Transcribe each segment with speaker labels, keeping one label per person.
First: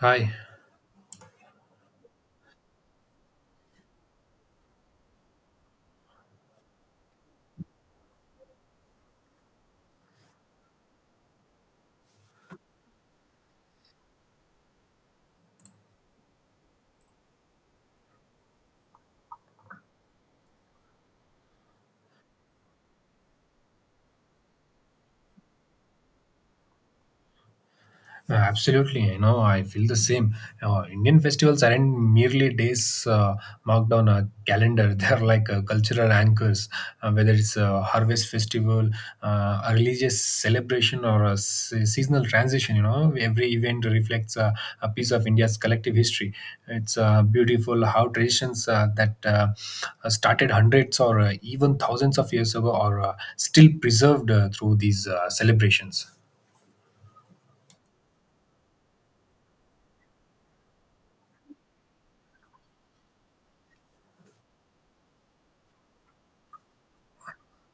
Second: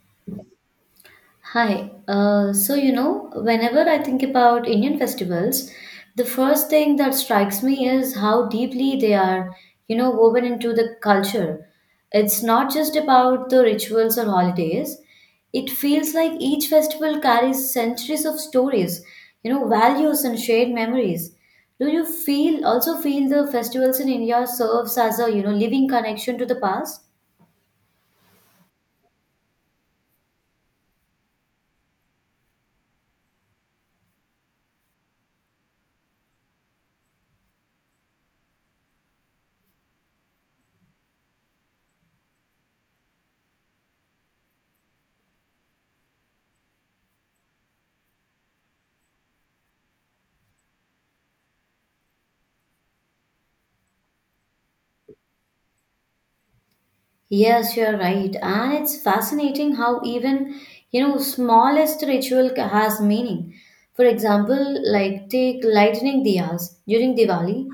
Speaker 1: Hi.
Speaker 2: Hi. So, whenever I think about Indian festivals, the first thing that strikes me is how deeply they are woven into the culture. It's not just about the rituals or holidays. It feels like each festival carries centuries of stories values and shared memories. Do you feel also feel the festivals in India serves as a living connection to the past?
Speaker 1: Absolutely. You know, I feel the same. Indian festivals aren't merely days marked on a calendar. They're like cultural anchors, whether it's a harvest festival, a religious celebration, or a seasonal transition. You know, every event reflects a piece of India's collective history. It's beautiful how traditions that started hundreds or even thousands of years ago are still preserved through these celebrations.
Speaker 2: Yes, you're right. And it's fascinating how even smallest ritual has meaning. For example, like take lightning diyas during Diwali.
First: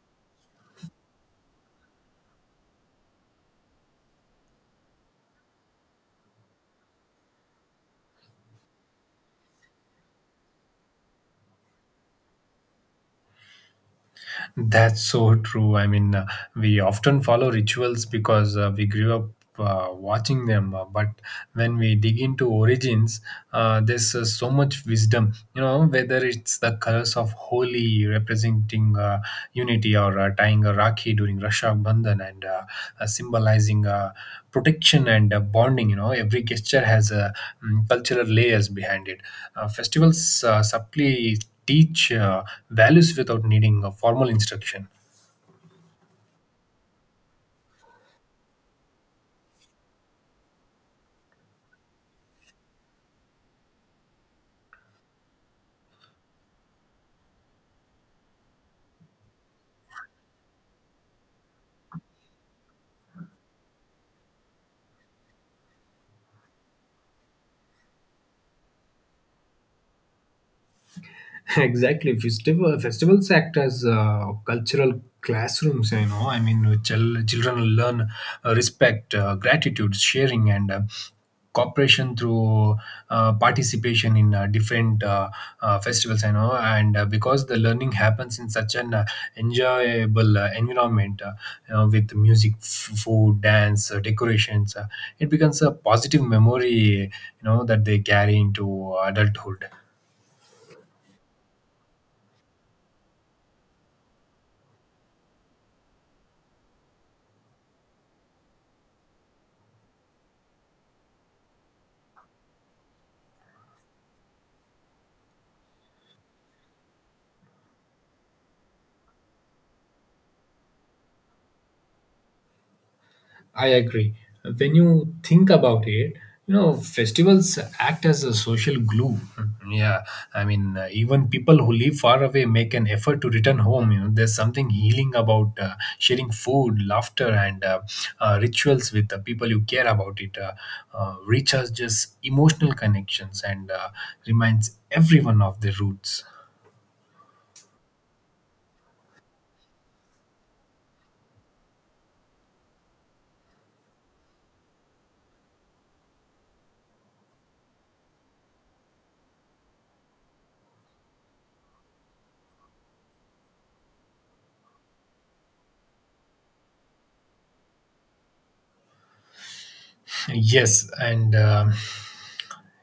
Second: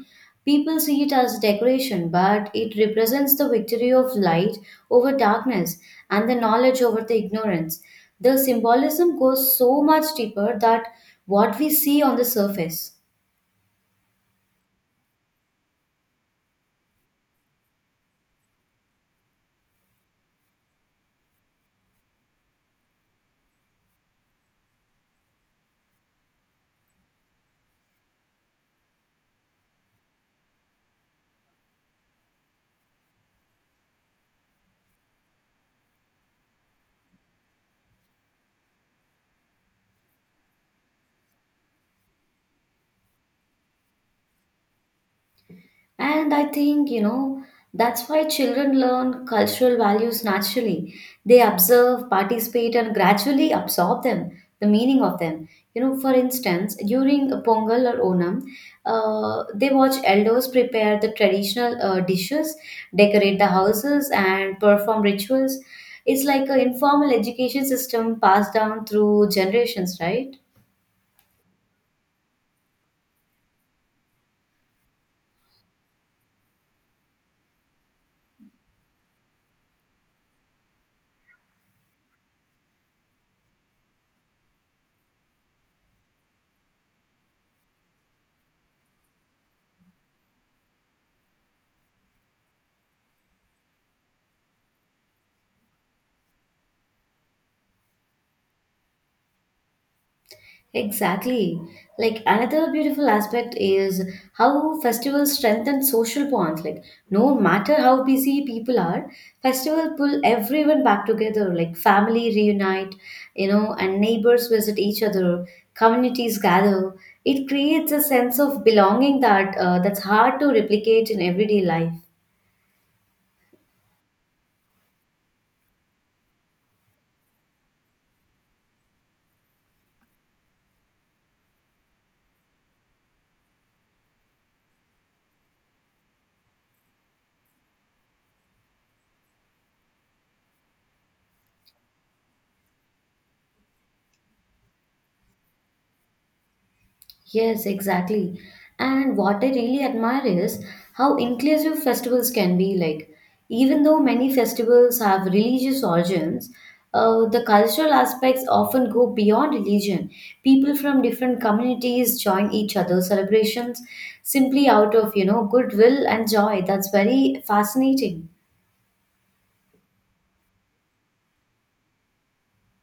Speaker 2: People see it as decoration, but it represents the victory of light over darkness and the knowledge over the ignorance. The symbolism goes so much deeper that what we see on the surface.
Speaker 1: That's so true. I mean, we often follow rituals because we grew up watching them. But when we dig into origins, there's so much wisdom. You know, whether it's the colors of holy representing unity or tying a rakhi during Raksha Bandhan and symbolizing protection and bonding, you know, every gesture has a cultural layers behind it. Festivals subtly teach values without needing a formal instruction.
Speaker 2: And I think that's why children learn cultural values naturally. They observe, participate, and gradually absorb them, the meaning of them. For instance, during Pongal or Onam, they watch elders prepare the traditional dishes, decorate the houses, and perform rituals. It's like an informal education system passed down through generations, right?
Speaker 1: Exactly, festivals act as cultural classrooms, you know. I mean, children learn respect, gratitude, sharing, and cooperation through participation in different festivals, I know. And because the learning happens in such an enjoyable environment, you know, with music, food, dance, decorations, it becomes a positive memory, you know, that they carry into adulthood.
Speaker 2: Exactly. Like another beautiful aspect is how festivals strengthen social bonds. Like no matter how busy people are, festival pull everyone back together. Like family reunite and neighbors visit each other. Communities gather. It creates a sense of belonging that that's hard to replicate in everyday life.
Speaker 1: I agree. When you think about it, you know, festivals act as a social glue. Yeah, I mean, even people who live far away make an effort to return home. You know, there's something healing about sharing food, laughter, and rituals with the people you care about. It recharges emotional connections and reminds everyone of their roots.
Speaker 2: Yes, exactly. And what I really admire is how inclusive festivals can be. Like, even though many festivals have religious origins, the cultural aspects often go beyond religion. People from different communities join each other's celebrations simply out of goodwill and joy. That's very fascinating.
Speaker 1: Yes, and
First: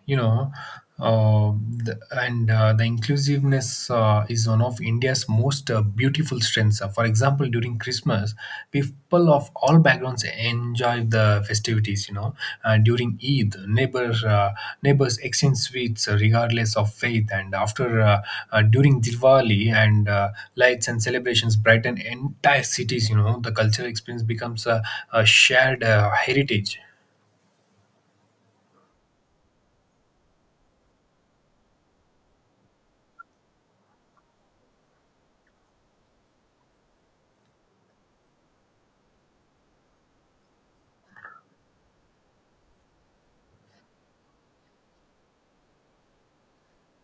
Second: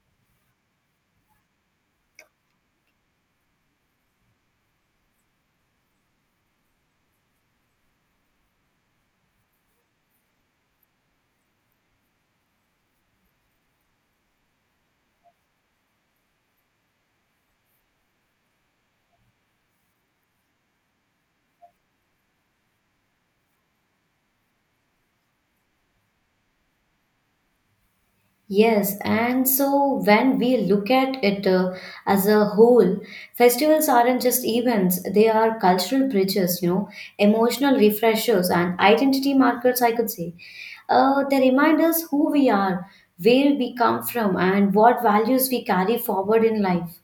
Speaker 1: you know uh, the inclusiveness is one of India's most beautiful strengths. For example, during Christmas, people of all backgrounds enjoy the festivities, you know. During Eid, neighbors exchange sweets regardless of faith. And after During Diwali and lights and celebrations brighten entire cities, you know, the cultural experience becomes a shared heritage.
Speaker 2: Yes, and so when we look at it as a whole, festivals aren't just events, they are cultural bridges emotional refreshers, and identity markers, I could say. They remind us who we are, where we come from, and what values we carry forward in life.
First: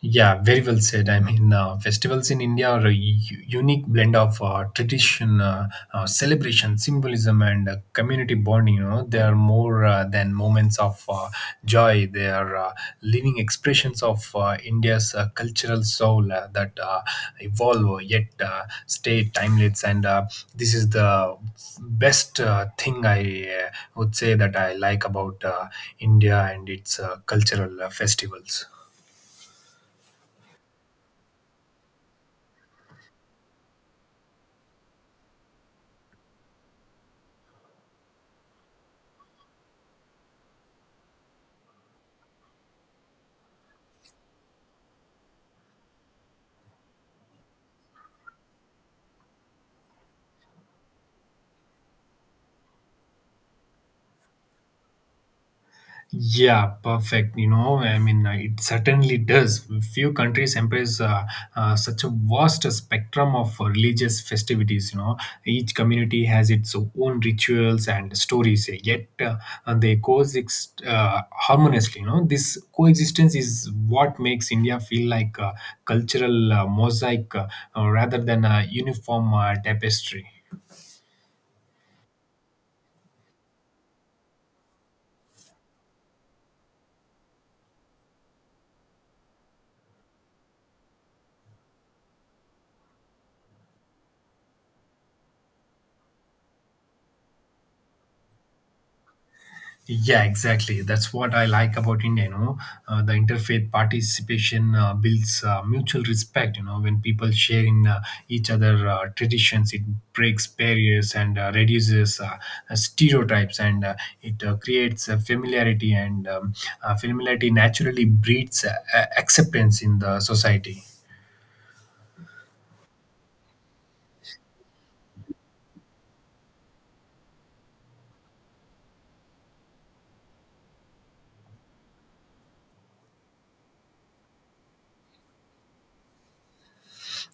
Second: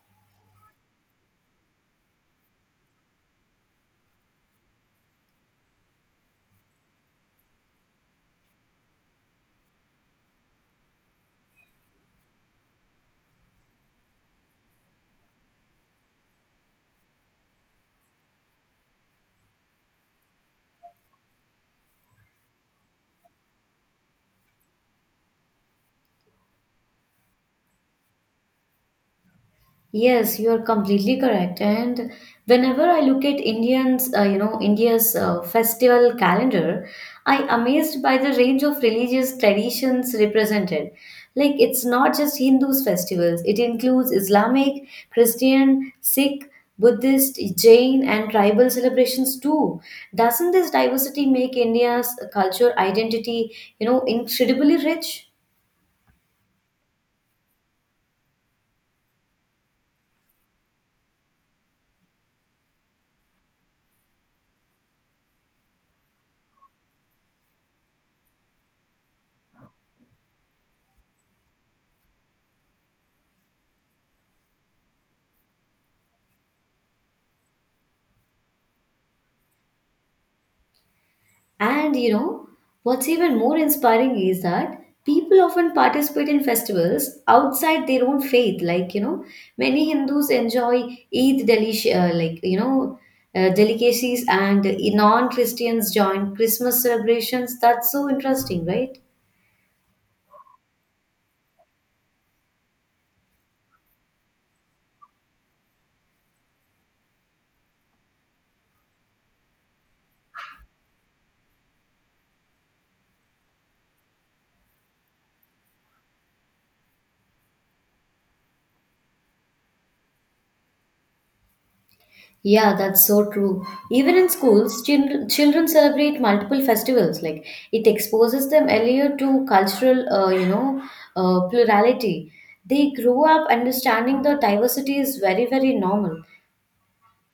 Speaker 1: Yeah, very well said. I mean, festivals in India are a unique blend of tradition, celebration, symbolism, and community bonding. You know, they are more than moments of joy. They are living expressions of India's cultural soul that evolve yet stay timeless. And this is the best thing I would say that I like about India and its cultural festivals.
Speaker 2: Yes, you are completely correct. And whenever I look at Indians, India's festival calendar, I amazed by the range of religious traditions represented. Like it's not just Hindus' festivals; it includes Islamic, Christian, Sikh, Buddhist, Jain, and tribal celebrations too. Doesn't this diversity make India's culture identity incredibly rich?
Speaker 1: Yeah, perfect. You know, I mean, it certainly does. Few countries embrace such a vast spectrum of religious festivities. You know, each community has its own rituals and stories, yet and they coexist harmoniously. You know, this coexistence is what makes India feel like a cultural mosaic, rather than a uniform tapestry.
Speaker 2: And what's even more inspiring is that people often participate in festivals outside their own faith. Like many Hindus enjoy Eid delish, like delicacies, and non Christians join Christmas celebrations. That's so interesting, right?
Speaker 1: Yeah, exactly. That's what I like about India. You know, the interfaith participation builds mutual respect. You know, when people share in each other traditions, it breaks barriers and reduces stereotypes, and it creates familiarity. And Familiarity naturally breeds acceptance in the society.
Speaker 2: Yeah, that's so true. Even in schools, children celebrate multiple festivals. Like it exposes them earlier to cultural, plurality. They grow up understanding the diversity is very, very normal.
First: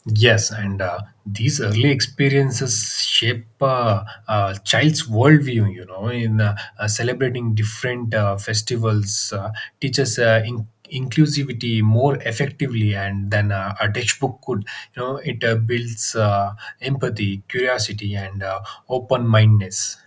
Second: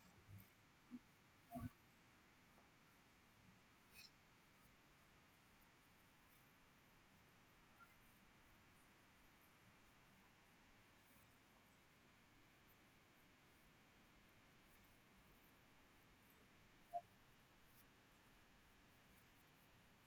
Speaker 1: Yes, and these early experiences shape a child's worldview, you know. In Celebrating different festivals teaches inclusivity more effectively and than a textbook could. You know, it builds empathy, curiosity, and open mindedness.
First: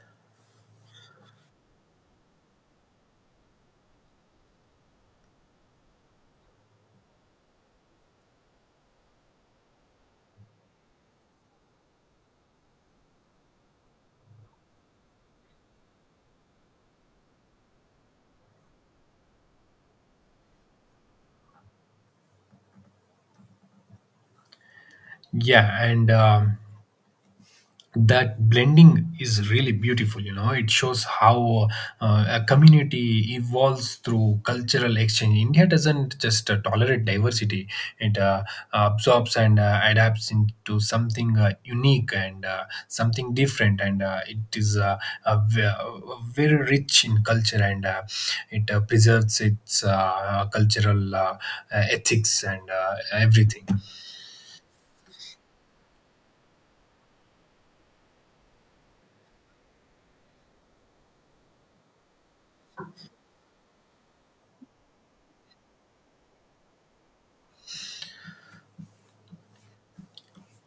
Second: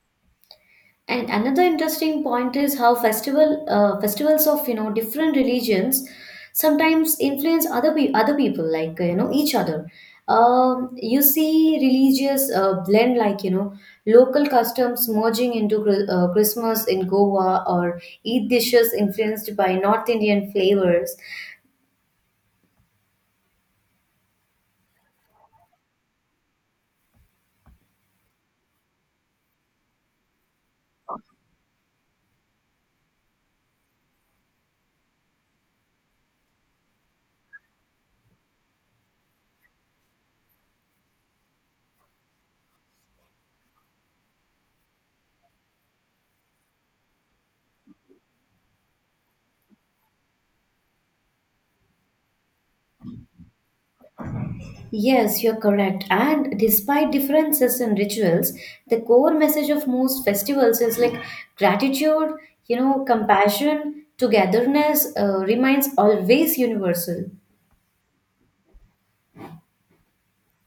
Speaker 2: And another interesting point is how festivals of different religions sometimes influence other people like each other. You see religious blend like local customs merging into Christmas in Goa or Eid dishes influenced by North Indian flavors.
Speaker 1: Yeah, and that blending is really beautiful. You know, it shows how a community evolves through cultural exchange. India doesn't just tolerate diversity, it absorbs and adapts into something unique and something different. And it is a ve- a very rich in culture, and it preserves its cultural ethics and everything.
Speaker 2: Yes, you're correct. And despite differences in rituals, the core message of most festivals is like gratitude compassion, togetherness remains always universal.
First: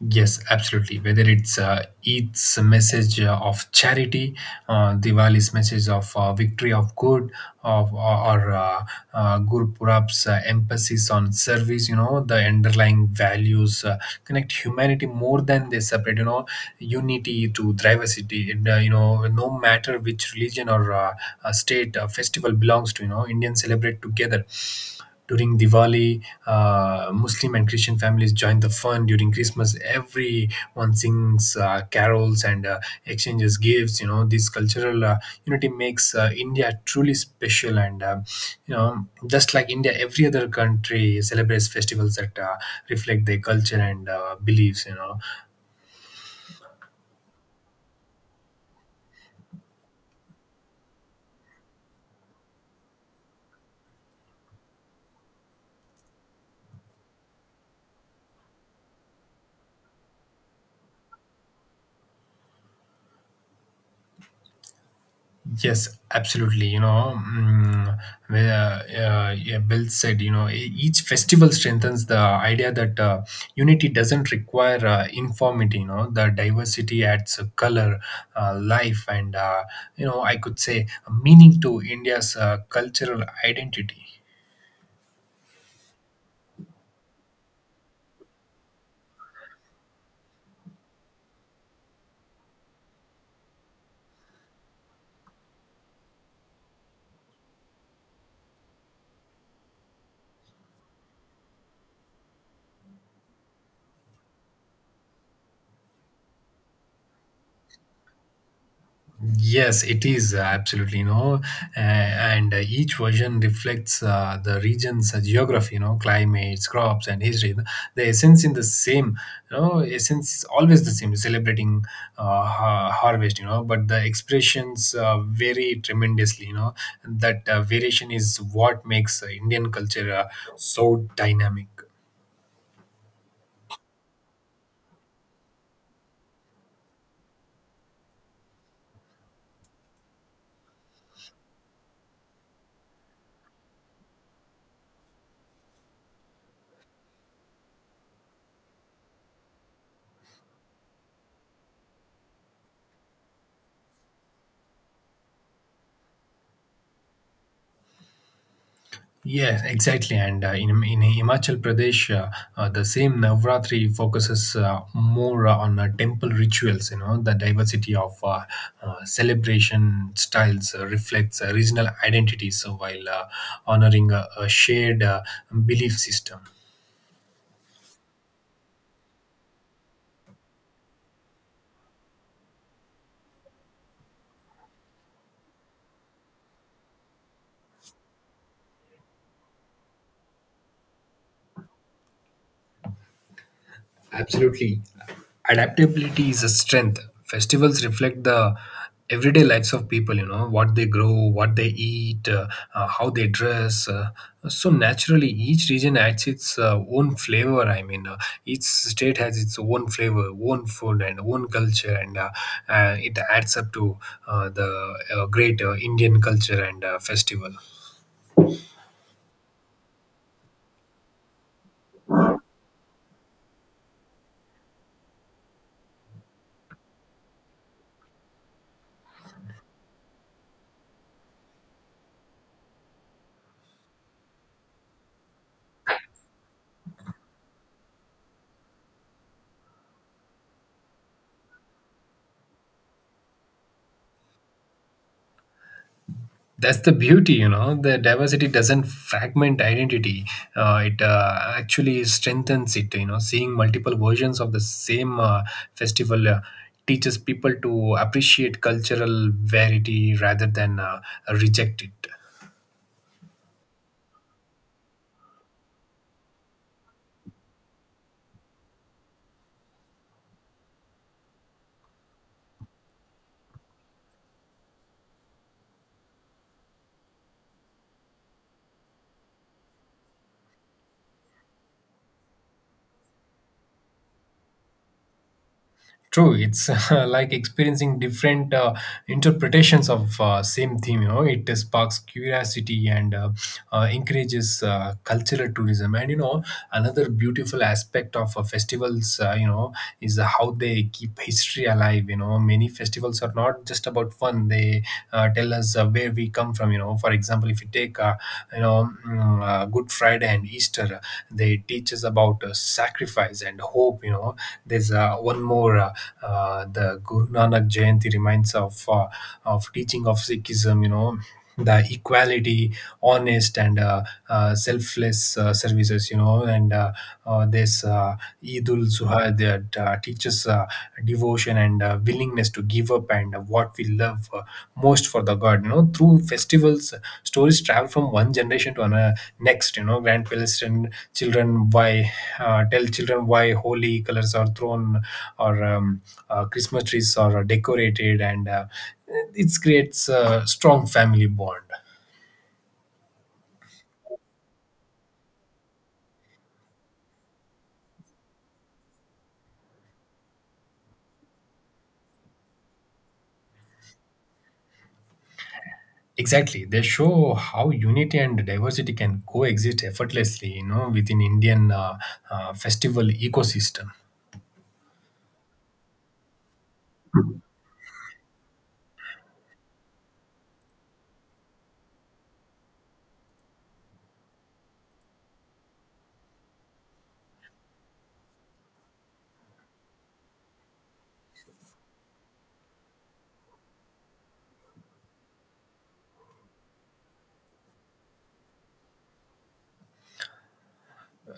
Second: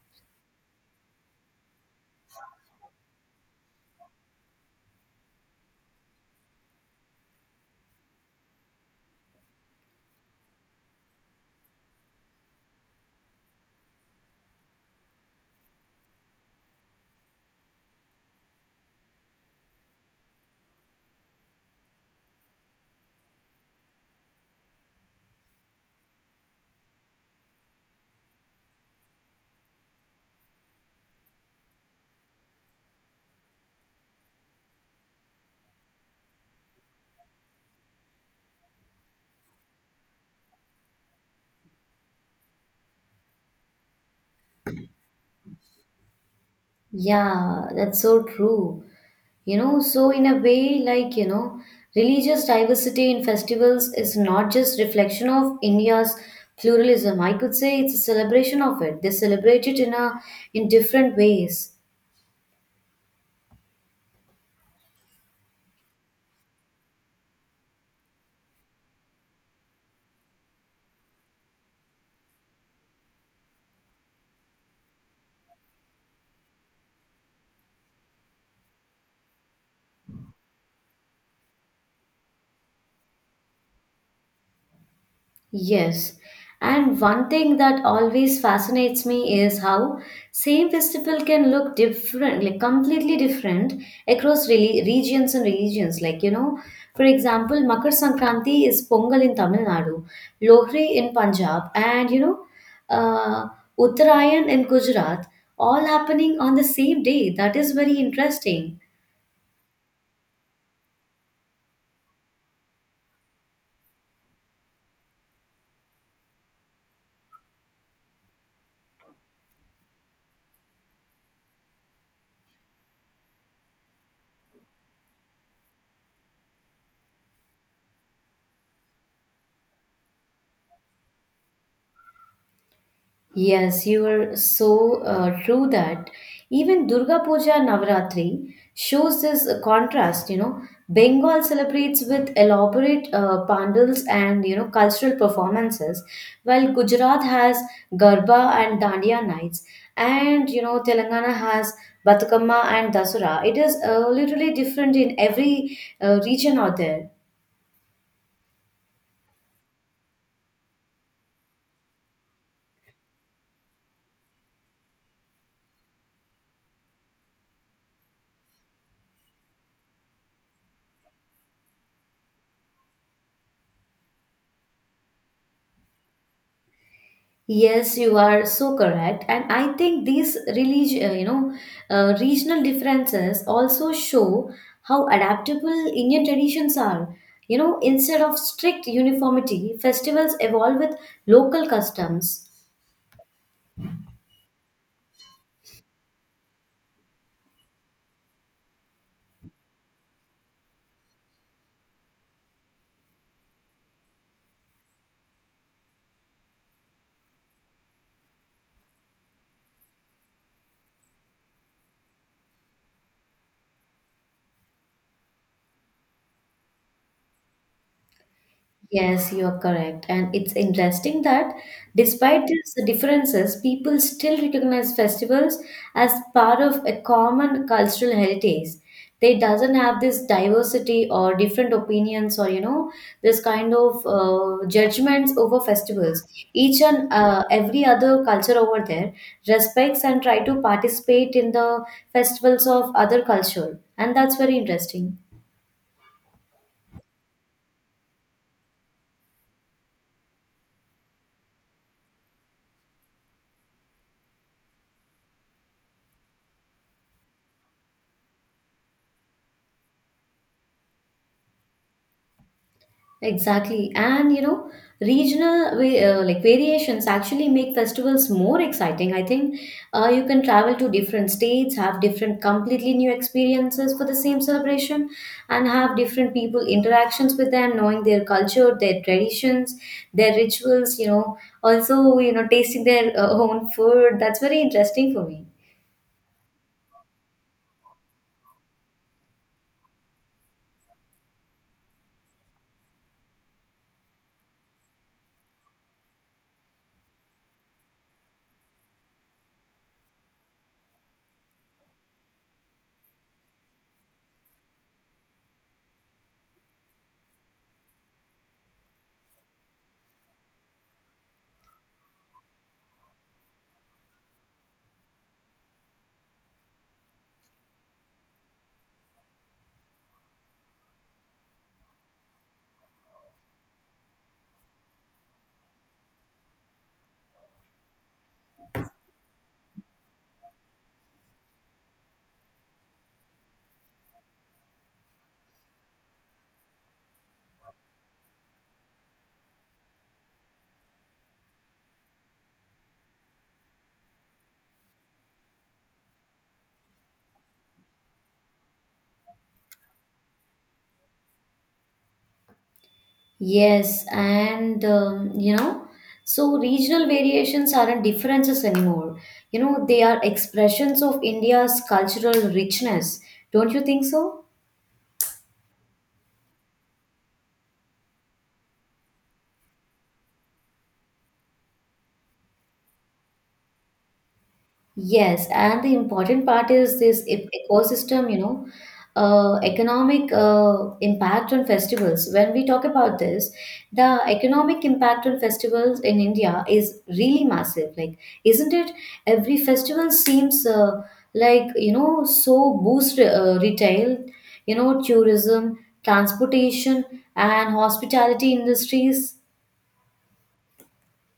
Speaker 1: Yes, absolutely. Whether it's Eid's message of charity, Diwali's message of victory of good, of, or Gurpurab's emphasis on service, you know, the underlying values connect humanity more than they separate, you know, unity to diversity. And, you know, no matter which religion or state festival belongs to, you know, Indians celebrate together during Diwali. Muslim and Christian families join the fun during Christmas. Everyone sings carols and exchanges gifts. You know, this cultural unity makes India truly special. And You know, just like India, every other country celebrates festivals that reflect their culture and beliefs, you know.
Speaker 2: Yeah, that's so true. So in a way, like religious diversity in festivals is not just reflection of India's pluralism. I could say it's a celebration of it. They celebrate it in a in different ways.
Speaker 1: Yes, absolutely. You know, where, yeah, Bill said, you know, each festival strengthens the idea that unity doesn't require uniformity. You know, the diversity adds a color, life, and you know, I could say meaning to India's cultural identity.
Speaker 2: Yes, and one thing that always fascinates me is how same festival can look different, like completely different across regions and religions. Like for example, Makar Sankranti is Pongal in Tamil Nadu, Lohri in Punjab, and uh, Uttarayan in Gujarat, all happening on the same day. That is very interesting.
Speaker 1: Yes, it is absolutely, you know, and each version reflects the region's geography, you know, climates, crops, and history. The essence in the same, you know, Essence is always the same, celebrating harvest, you know, but the expressions vary tremendously, you know, that variation is what makes Indian culture so dynamic.
Speaker 2: Yes, you are so true that even Durga Puja Navratri shows this contrast. Bengal celebrates with elaborate pandals and cultural performances, while Gujarat has Garba and Dandiya nights, and Telangana has Batukamma and Dasura. It is literally different in every region out there.
Speaker 1: Yes, exactly. And in Himachal Pradesh, the same Navratri focuses more on temple rituals. You know, the diversity of celebration styles reflects regional identity, so. While honoring a shared belief system.
Speaker 2: Yes, you are so correct. And I think these religion regional differences also show how adaptable Indian traditions are. Instead of strict uniformity, festivals evolve with local customs.
Speaker 1: Absolutely. Adaptability is a strength. Festivals reflect the everyday lives of people, you know, what they grow, what they eat, how they dress. So, naturally, each region adds its own flavor. I mean, each state has its own flavor, own food, and own culture, and it adds up to the great Indian culture and festival.
Speaker 2: Yes, you're correct. And it's interesting that despite these differences, people still recognize festivals as part of a common cultural heritage. They doesn't have this diversity or different opinions or this kind of judgments over festivals. Each and every other culture over there respects and try to participate in the festivals of other culture, and that's very interesting.
Speaker 1: That's the beauty, you know. The diversity doesn't fragment identity, it actually strengthens it. You know, seeing multiple versions of the same festival teaches people to appreciate cultural variety rather than reject it.
Speaker 2: Exactly. And regional like variations actually make festivals more exciting. I think you can travel to different states, have different completely new experiences for the same celebration, and have different people interactions with them, knowing their culture, their traditions, their rituals also tasting their own food. That's very interesting for me.
Speaker 1: True. It's like experiencing different interpretations of same theme. You know, it sparks curiosity and encourages cultural tourism. And you know, another beautiful aspect of festivals, you know, is how they keep history alive. You know, many festivals are not just about fun; they tell us where we come from. You know, for example, if you take Good Friday and Easter, they teach us about sacrifice and hope. You know, there's one more. The Guru Nanak Jayanti reminds of teaching of Sikhism, you know, the equality, honest and selfless services, you know, and this Eidul Zuha that teaches devotion and willingness to give up and what we love most for the God. You know, through festivals, stories travel from one generation to another next, you know, grand and children why tell children why holy colors are thrown or Christmas trees are decorated, and it creates a strong family bond.
Speaker 2: Yes, and so regional variations aren't differences anymore. They are expressions of India's cultural richness. Don't you think so?
Speaker 1: Exactly. They show how unity and diversity can coexist effortlessly, you know, within Indian festival ecosystem.
Speaker 2: Yes, and the important part is this ecosystem economic impact on festivals. When we talk about this, the economic impact on festivals in India is really massive. Like, isn't it? Every festival seems like so boost retail tourism, transportation, and hospitality industries.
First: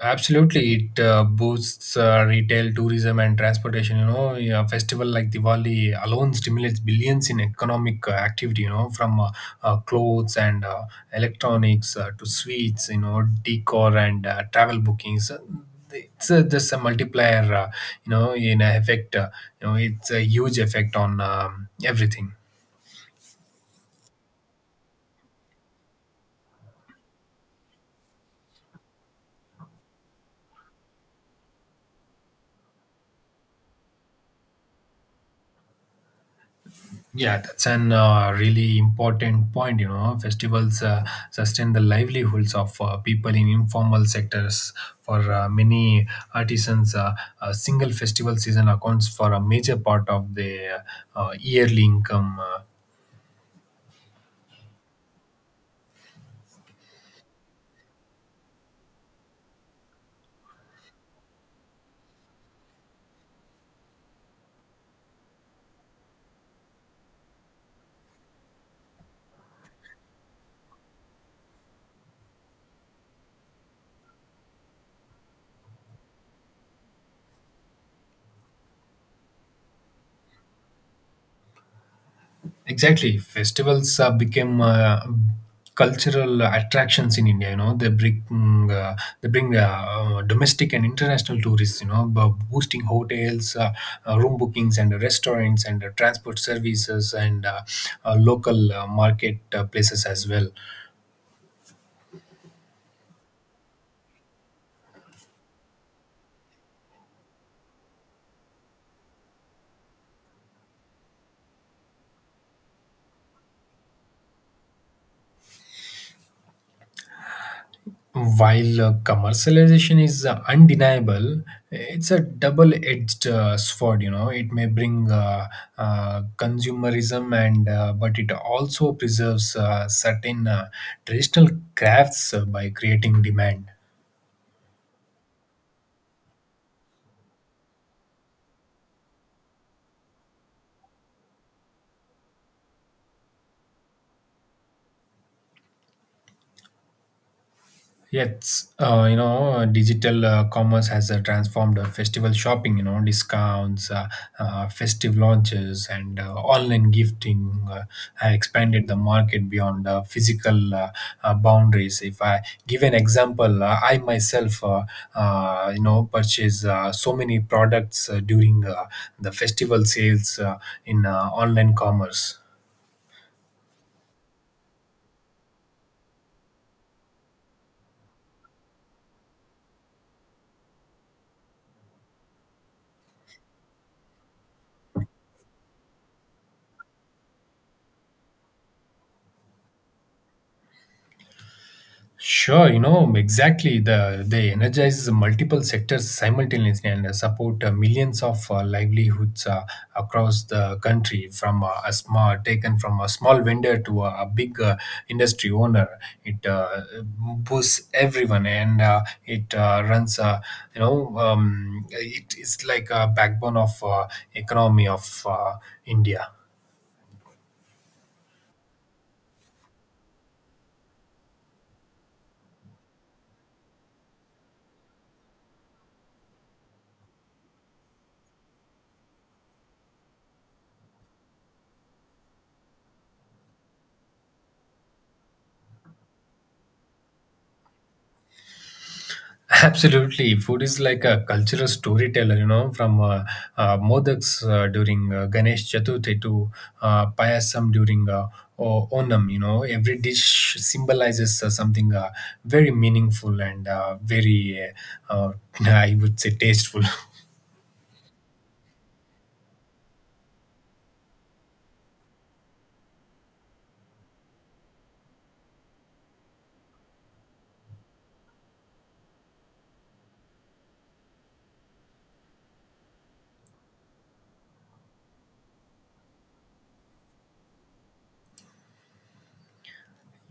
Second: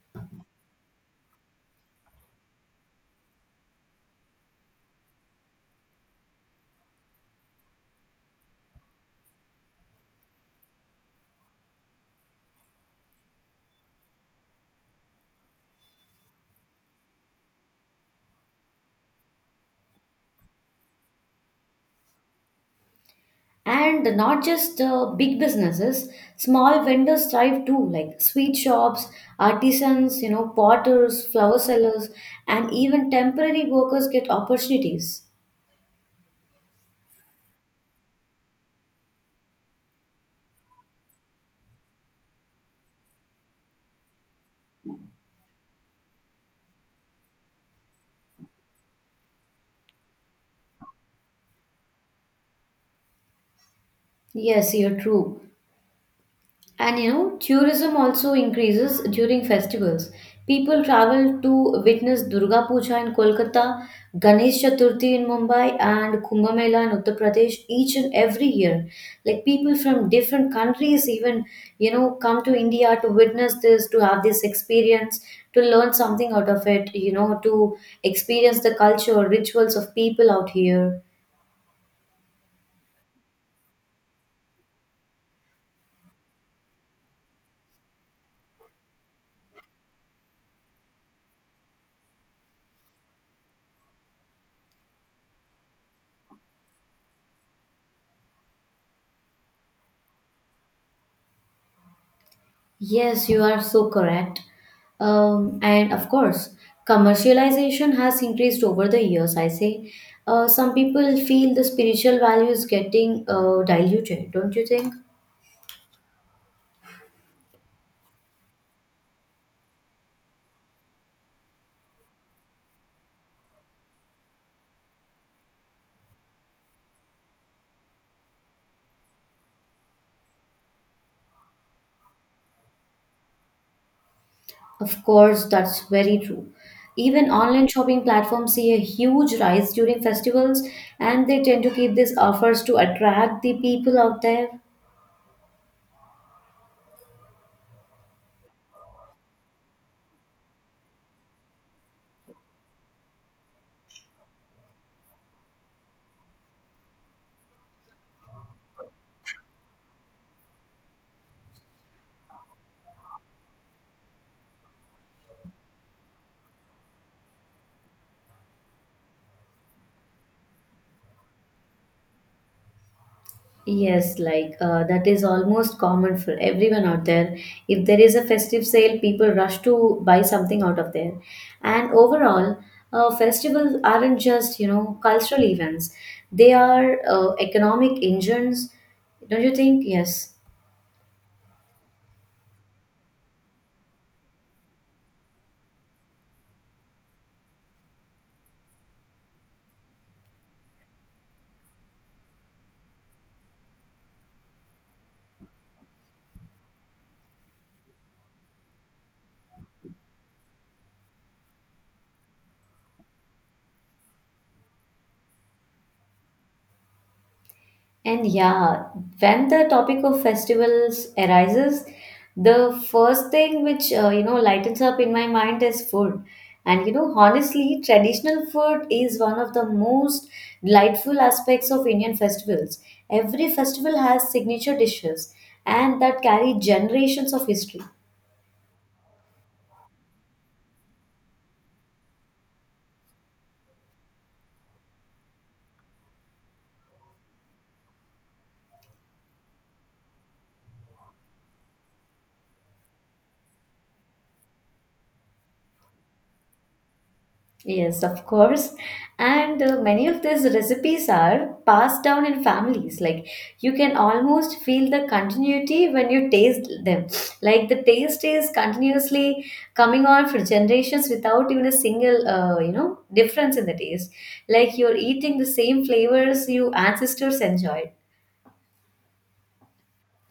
Speaker 1: Absolutely, it boosts retail, tourism, and transportation. You know, yeah, a festival like Diwali alone stimulates billions in economic activity. You know, from clothes and electronics to sweets. You know, decor and travel bookings. It's just a multiplier, you know, in a effect. You know, it's a huge effect on everything.
Speaker 2: And not just the big businesses, small vendors thrive too, like sweet shops, artisans potters, flower sellers, and even temporary workers get opportunities.
Speaker 1: Yeah, that's an really important point. You know, festivals sustain the livelihoods of people in informal sectors. For many artisans, a single festival season accounts for a major part of their yearly income.
Speaker 2: Yes, you're true. And tourism also increases during festivals. People travel to witness Durga Puja in Kolkata, Ganesh Chaturthi in Mumbai, and Kumbh Mela in Uttar Pradesh each and every year. Like people from different countries, even come to India to witness this, to have this experience, to learn something out of it to experience the culture, rituals of people out here.
Speaker 1: Exactly. Festivals became cultural attractions in India. You know, they bring domestic and international tourists. You know, boosting hotels, room bookings, and restaurants, and transport services, and local market places as well.
Speaker 2: Yes, you are so correct. And of course, commercialization has increased over the years. I say some people feel the spiritual value is getting diluted, don't you think?
Speaker 1: While commercialization is undeniable, it's a double-edged sword. You know, it may bring consumerism, and but it also preserves certain traditional crafts by creating demand.
Speaker 2: Of course, that's very true. Even online shopping platforms see a huge rise during festivals, and they tend to keep these offers to attract the people out there.
Speaker 1: Yes, you know, digital commerce has transformed festival shopping, you know, discounts, festive launches, and online gifting have expanded the market beyond physical boundaries. If I give an example, I myself, purchase so many products during the festival sales in online commerce.
Speaker 2: Yes, like that is almost common for everyone out there. If there is a festive sale, people rush to buy something out of there. And overall, festivals aren't just cultural events, they are economic engines. Don't you think? Yes.
Speaker 1: Sure, you know, exactly. They energize multiple sectors simultaneously and support millions of livelihoods across the country, from a small vendor to a big industry owner. It boosts everyone, and it it is like a backbone of economy of India.
Speaker 2: And yeah, when the topic of festivals arises, the first thing which lightens up in my mind is food. And honestly, traditional food is one of the most delightful aspects of Indian festivals. Every festival has signature dishes and that carry generations of history.
Speaker 1: Absolutely, food is like a cultural storyteller. You know, from modaks during Ganesh Chaturthi to payasam during Onam. You know, every dish symbolizes something very meaningful and uh, uh, I would say, tasteful.
Speaker 2: Yes, of course. And many of these recipes are passed down in families. Like you can almost feel the continuity when you taste them. Like the taste is continuously coming on for generations without even a single, difference in the taste. Like you're eating the same flavors you ancestors enjoyed.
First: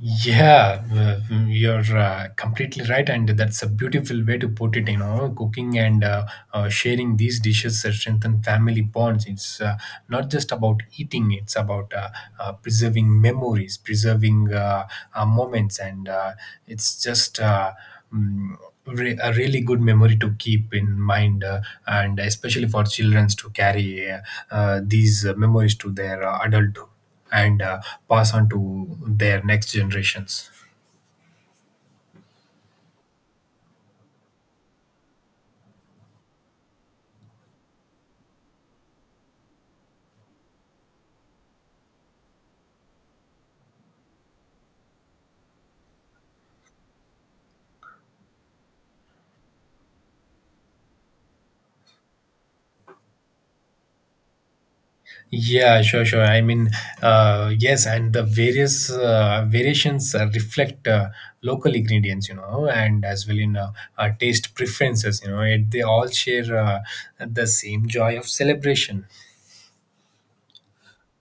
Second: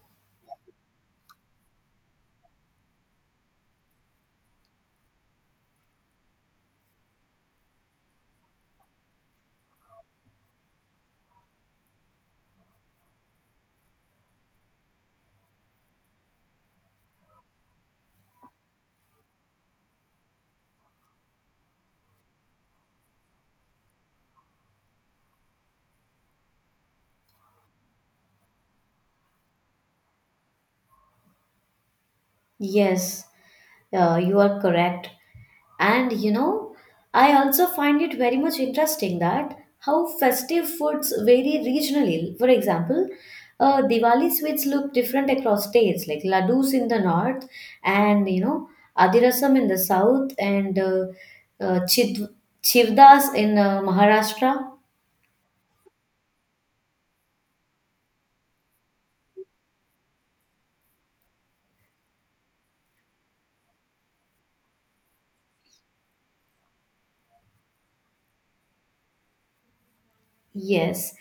Speaker 1: Yeah, you're completely right, and that's a beautiful way to put it. You know, cooking and sharing these dishes strengthen family bonds. It's not just about eating; it's about preserving memories, preserving moments, and it's just. Mm, re- a really good memory to keep in mind and especially for children to carry these memories to their adulthood and pass on to their next generations.
Speaker 2: Yes, you are correct. And I also find it very much interesting that how festive foods vary regionally. For example, Diwali sweets look different across states, like laddus in the north, and adirasam in the south, and uh, chid- chivdas in Maharashtra.
Speaker 1: Yeah, sure, sure. I mean, yes, and the various variations reflect local ingredients, you know, and as well in taste preferences, you know, they all share the same joy of celebration.
Speaker 2: Yes.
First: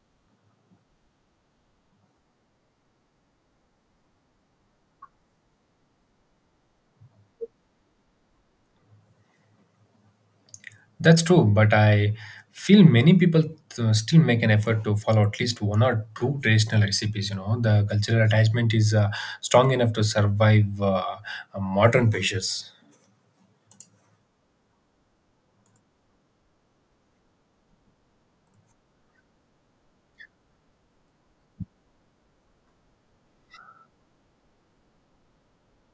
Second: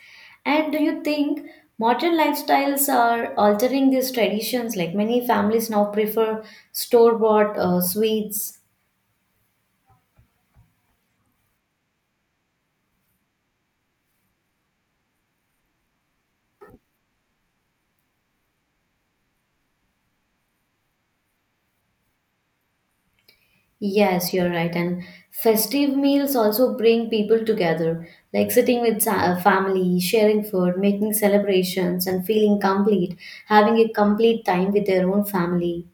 Speaker 2: And do you think modern lifestyles are altering these traditions? Like many families now prefer store-bought sweets.
Speaker 1: That's true, but I feel many people still make an effort to follow at least one or two traditional recipes, you know. The cultural attachment is strong enough to survive modern pressures.
Speaker 2: Yes, you're right. And festive meals also bring people together, like sitting with family, sharing food, making celebrations, and feeling complete, having a complete time with their own family.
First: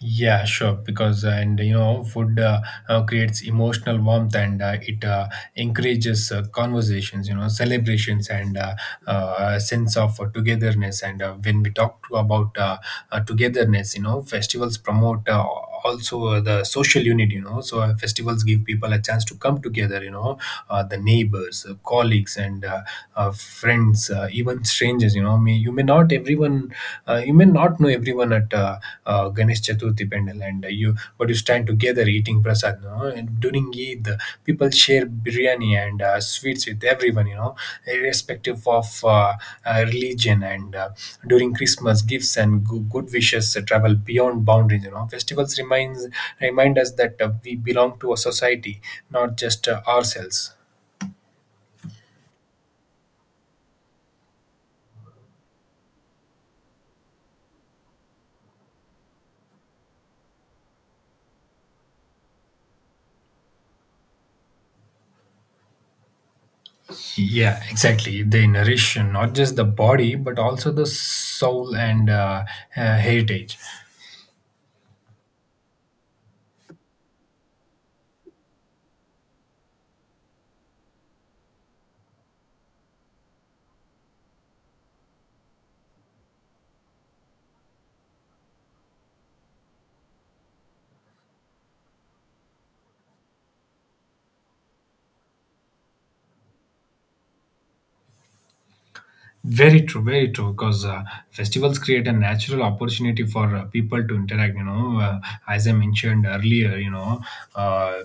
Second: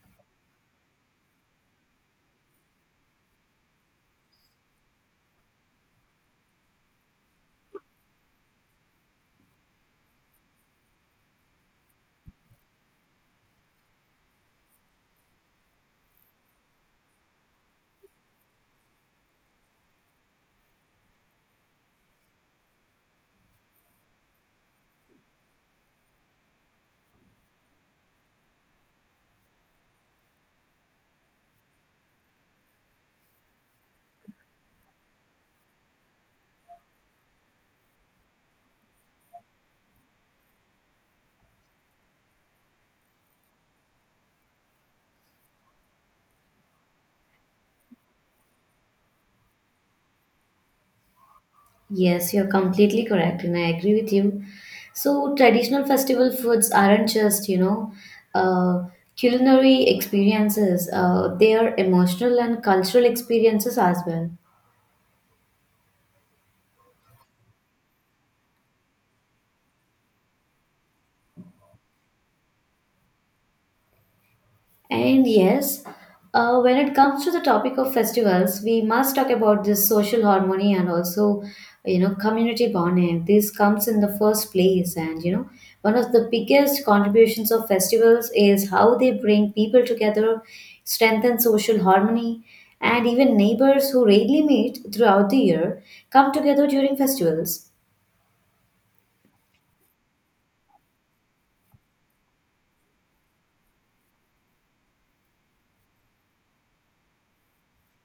Speaker 1: Yeah, sure. Because and you know, food creates emotional warmth and it encourages conversations, you know, celebrations and a sense of togetherness. And when we talk to about togetherness, you know, festivals promote also the social unit. You know, so festivals give people a chance to come together. You know, the neighbors, colleagues, and friends, even strangers. You know may you may not everyone You may not know everyone at Ganesh Chaturthi Pendal, and you stand together eating prasad, you know. And during Eid, people share biryani and sweets with everyone, you know, irrespective of uh, religion. And during Christmas, good wishes travel beyond boundaries, you know. Festivals remind us that we belong to a society, not just ourselves.
Speaker 2: Yes, you're completely correct, and I agree with you. So, traditional festival foods aren't just uh, culinary experiences, they are emotional and cultural experiences as well.
Speaker 1: Yeah, exactly. They nourish not just the body, but also the soul and heritage.
Speaker 2: And yes, when it comes to the topic of festivals, we must talk about this social harmony and also community bonding. This comes in the first place, and one of the biggest contributions of festivals is how they bring people together, strengthen social harmony, and even neighbors who rarely meet throughout the year come together during festivals.
Speaker 1: Very true, very true. Because festivals create a natural opportunity for people to interact. You know, as I mentioned earlier, you know, uh,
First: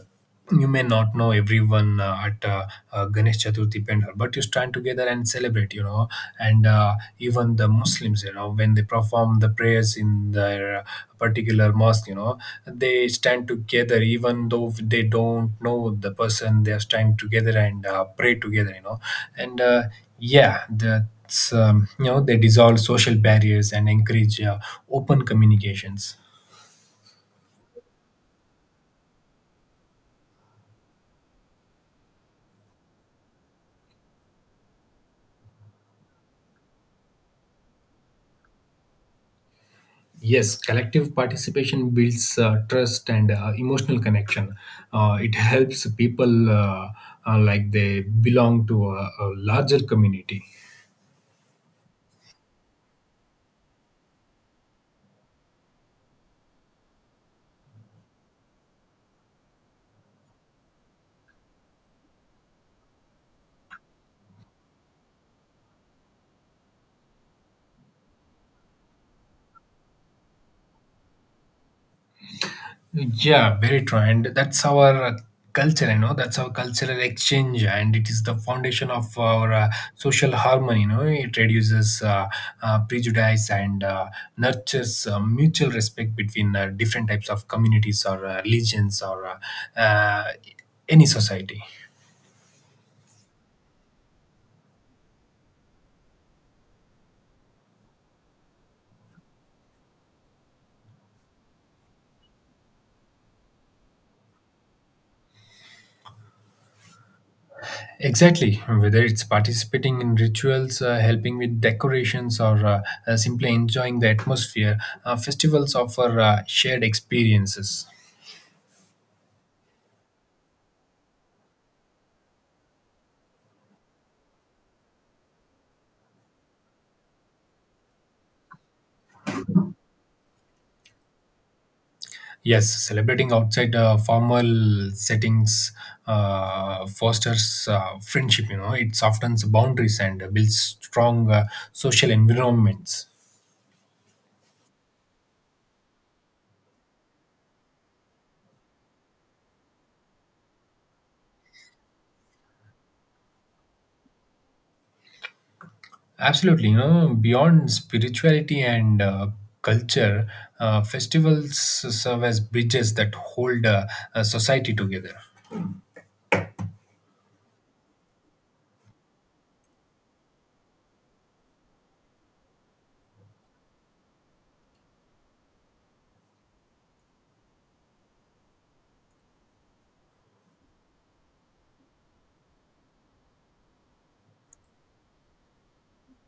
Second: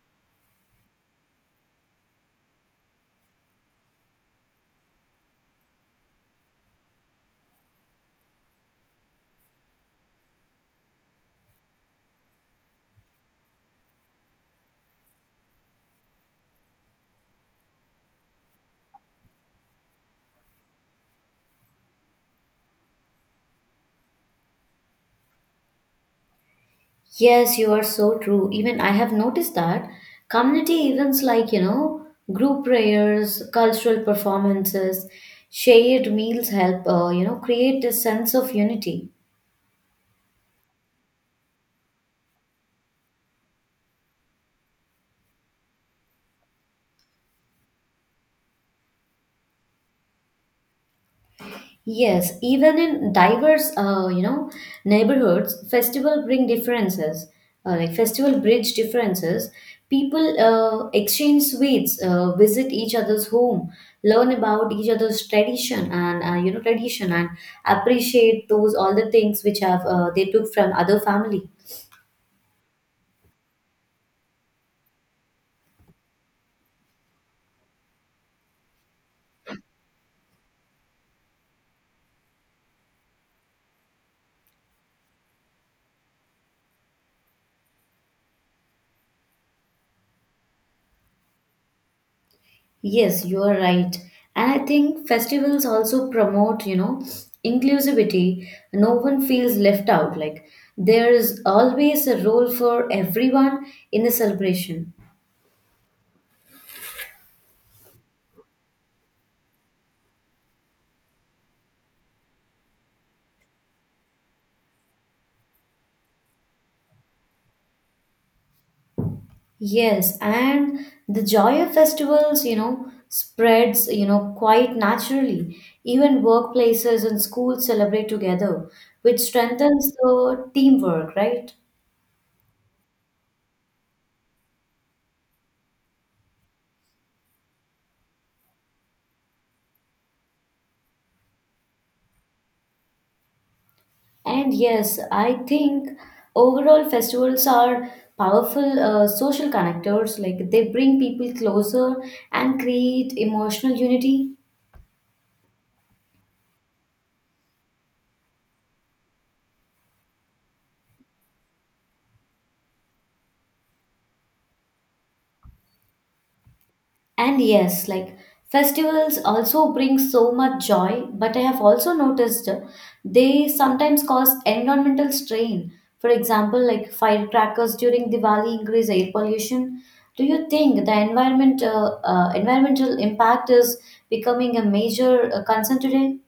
Speaker 1: you may not know everyone at Ganesh Chaturthi Pendal, but you stand together and celebrate, you know. And even the Muslims, you know, when they perform the prayers in their particular mosque, you know, they stand together, even though they don't know the person. They stand together and pray together, you know. And yeah, that's you know, they dissolve social barriers and encourage open communications.
Speaker 2: Yes, you are so true. Even I have noticed that community events like group prayers, cultural performances, shared meals help create a sense of unity.
Speaker 1: Yes, collective participation builds trust and emotional connection. It helps people uh, like they belong to a larger community.
Speaker 2: Yes, even in diverse, neighborhoods, festival bring differences. Like festival bridge differences. People exchange sweets, visit each other's home, learn about each other's tradition and tradition, and appreciate those all the things which have they took from other family.
Speaker 1: Yeah, very true. And that's our culture, you know, that's our cultural exchange, and it is the foundation of our social harmony. You know, it reduces prejudice and nurtures mutual respect between different types of communities or religions or uh, uh, any society.
Speaker 2: Yes, you are right. And I think festivals also promote inclusivity. No one feels left out. Like there is always a role for everyone in the celebration.
Speaker 1: Exactly, whether it's participating in rituals, helping with decorations, or simply enjoying the atmosphere, festivals offer shared experiences.
Speaker 2: Yes, and the joy of festivals spreads quite naturally. Even workplaces and schools celebrate together, which strengthens the teamwork, right?
Speaker 1: Yes, celebrating outside formal settings fosters friendship. You know, it softens boundaries and builds strong social environments.
Speaker 2: And yes, I think overall festivals are powerful social connectors. Like they bring people closer and create emotional unity.
Speaker 1: Absolutely, you know, beyond spirituality and culture, festivals serve as bridges that hold a society together.
Speaker 2: And yes, like festivals also bring so much joy, but I have also noticed they sometimes cause environmental strain. For example, like firecrackers during Diwali increase air pollution. Do you think the environment environmental impact is becoming a major concern today?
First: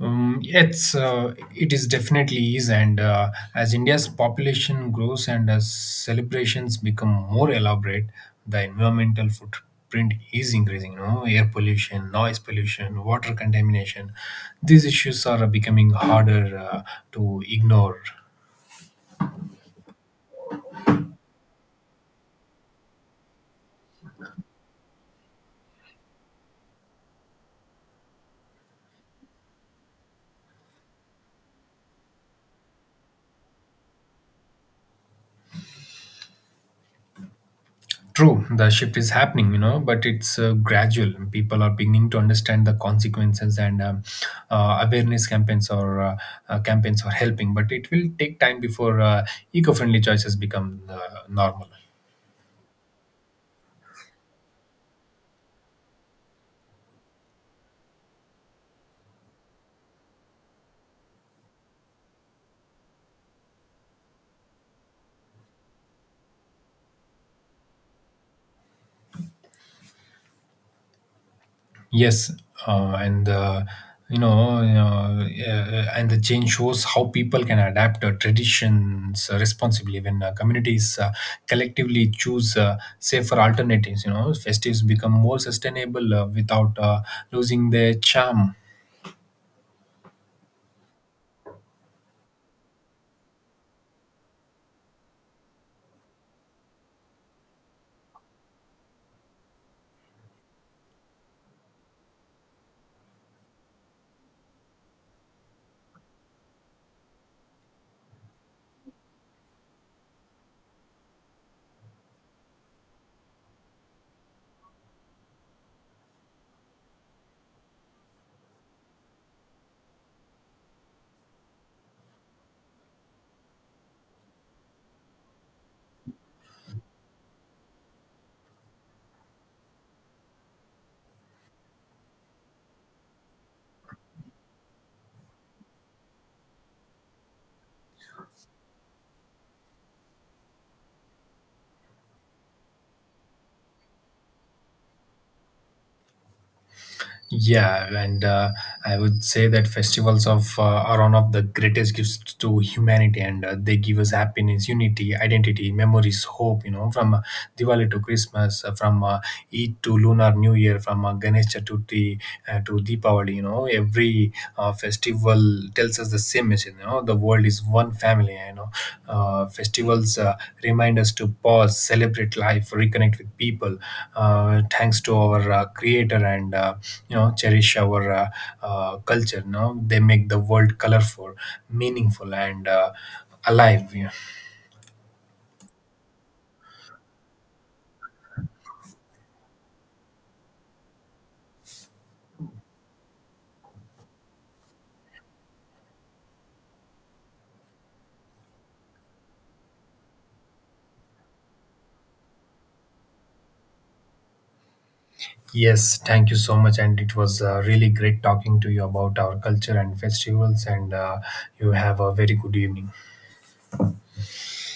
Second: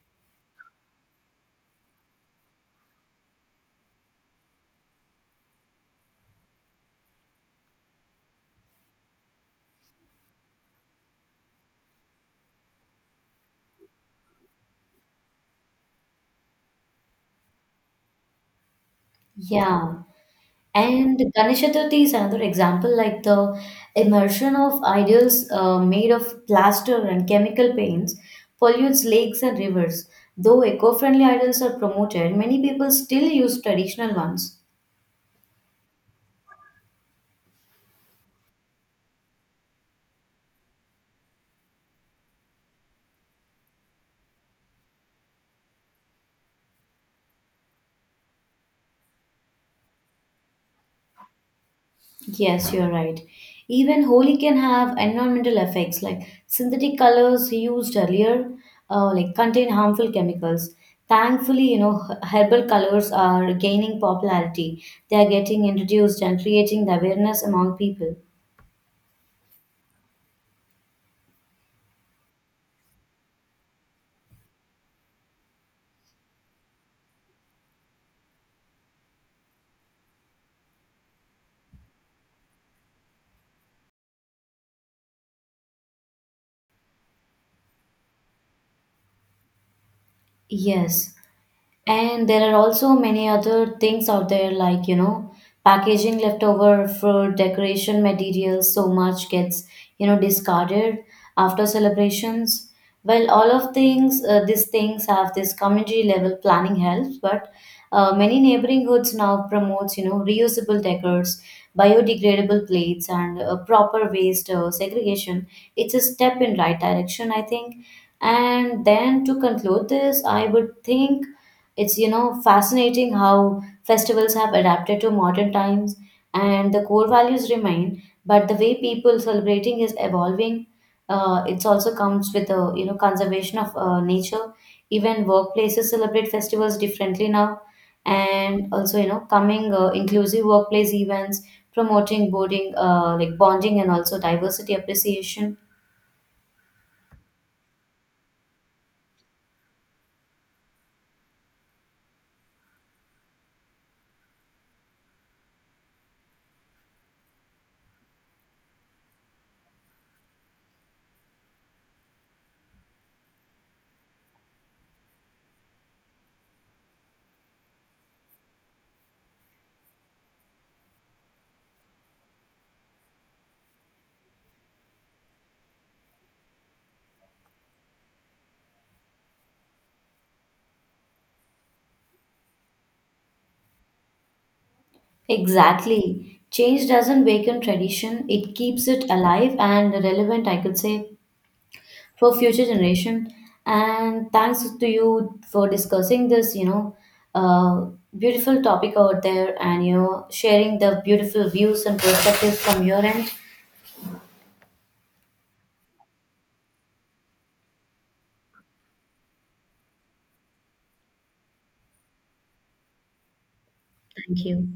Speaker 1: It is definitely is, and as India's population grows and as celebrations become more elaborate, the environmental footprint is increasing. You know, air pollution, noise pollution, water contamination. These issues are becoming harder to ignore.
Speaker 2: Yeah, and Ganesh Chaturthi is another example, like the immersion of idols made of plaster and chemical paints pollutes lakes and rivers. Though eco-friendly idols are promoted, many people still use traditional ones.
Speaker 1: True, the shift is happening, you know, but it's gradual. People are beginning to understand the consequences, and awareness campaigns or campaigns are helping. But it will take time before eco-friendly choices become normal.
Speaker 2: Yes, you're right. Even Holi can have environmental effects like synthetic colors used earlier, like contain harmful chemicals. Thankfully herbal colors are gaining popularity. They are getting introduced and creating the awareness among people.
Speaker 1: Yes, uh, and uh, yeah, and the change shows how people can adapt traditions responsibly when communities collectively choose safer alternatives. You know, festives become more sustainable without losing their charm.
Speaker 2: Yes. And there are also many other things out there like packaging leftover fruit, decoration materials, so much gets discarded after celebrations. Well, all of things, these things have this community level planning helps, but many neighboring hoods now promotes reusable decors, biodegradable plates and proper waste segregation. It's a step in right direction, I think and then to conclude this, I would think it's fascinating how festivals have adapted to modern times and the core values remain, but the way people celebrating is evolving. It also comes with the conservation of nature. Even workplaces celebrate festivals differently now, and also coming inclusive workplace events promoting boarding like bonding and also diversity appreciation.
Speaker 1: Yeah, and I would say that festivals of are one of the greatest gifts to humanity, and they give us happiness, unity, identity, memories, hope. You know, from Diwali to Christmas, from Eid to Lunar New Year, from Ganesh Chaturthi to Deepavali. You know, every festival tells us the same message, you know, the world is one family, you know. Festivals remind us to pause, celebrate life, reconnect with people, thanks to our creator, and you know, cherish our culture, you know. They make the world colorful, meaningful, and alive, you know.
Speaker 2: Exactly. Change doesn't weaken tradition, it keeps it alive and relevant, I could say, for future generation. And thanks to you for discussing this uh, beautiful topic out there and sharing the beautiful views and perspectives from your end.
Speaker 1: Yes, thank you so much, and it was really great talking to you about our culture and festivals, and you have a very good evening.
Speaker 2: Thank you.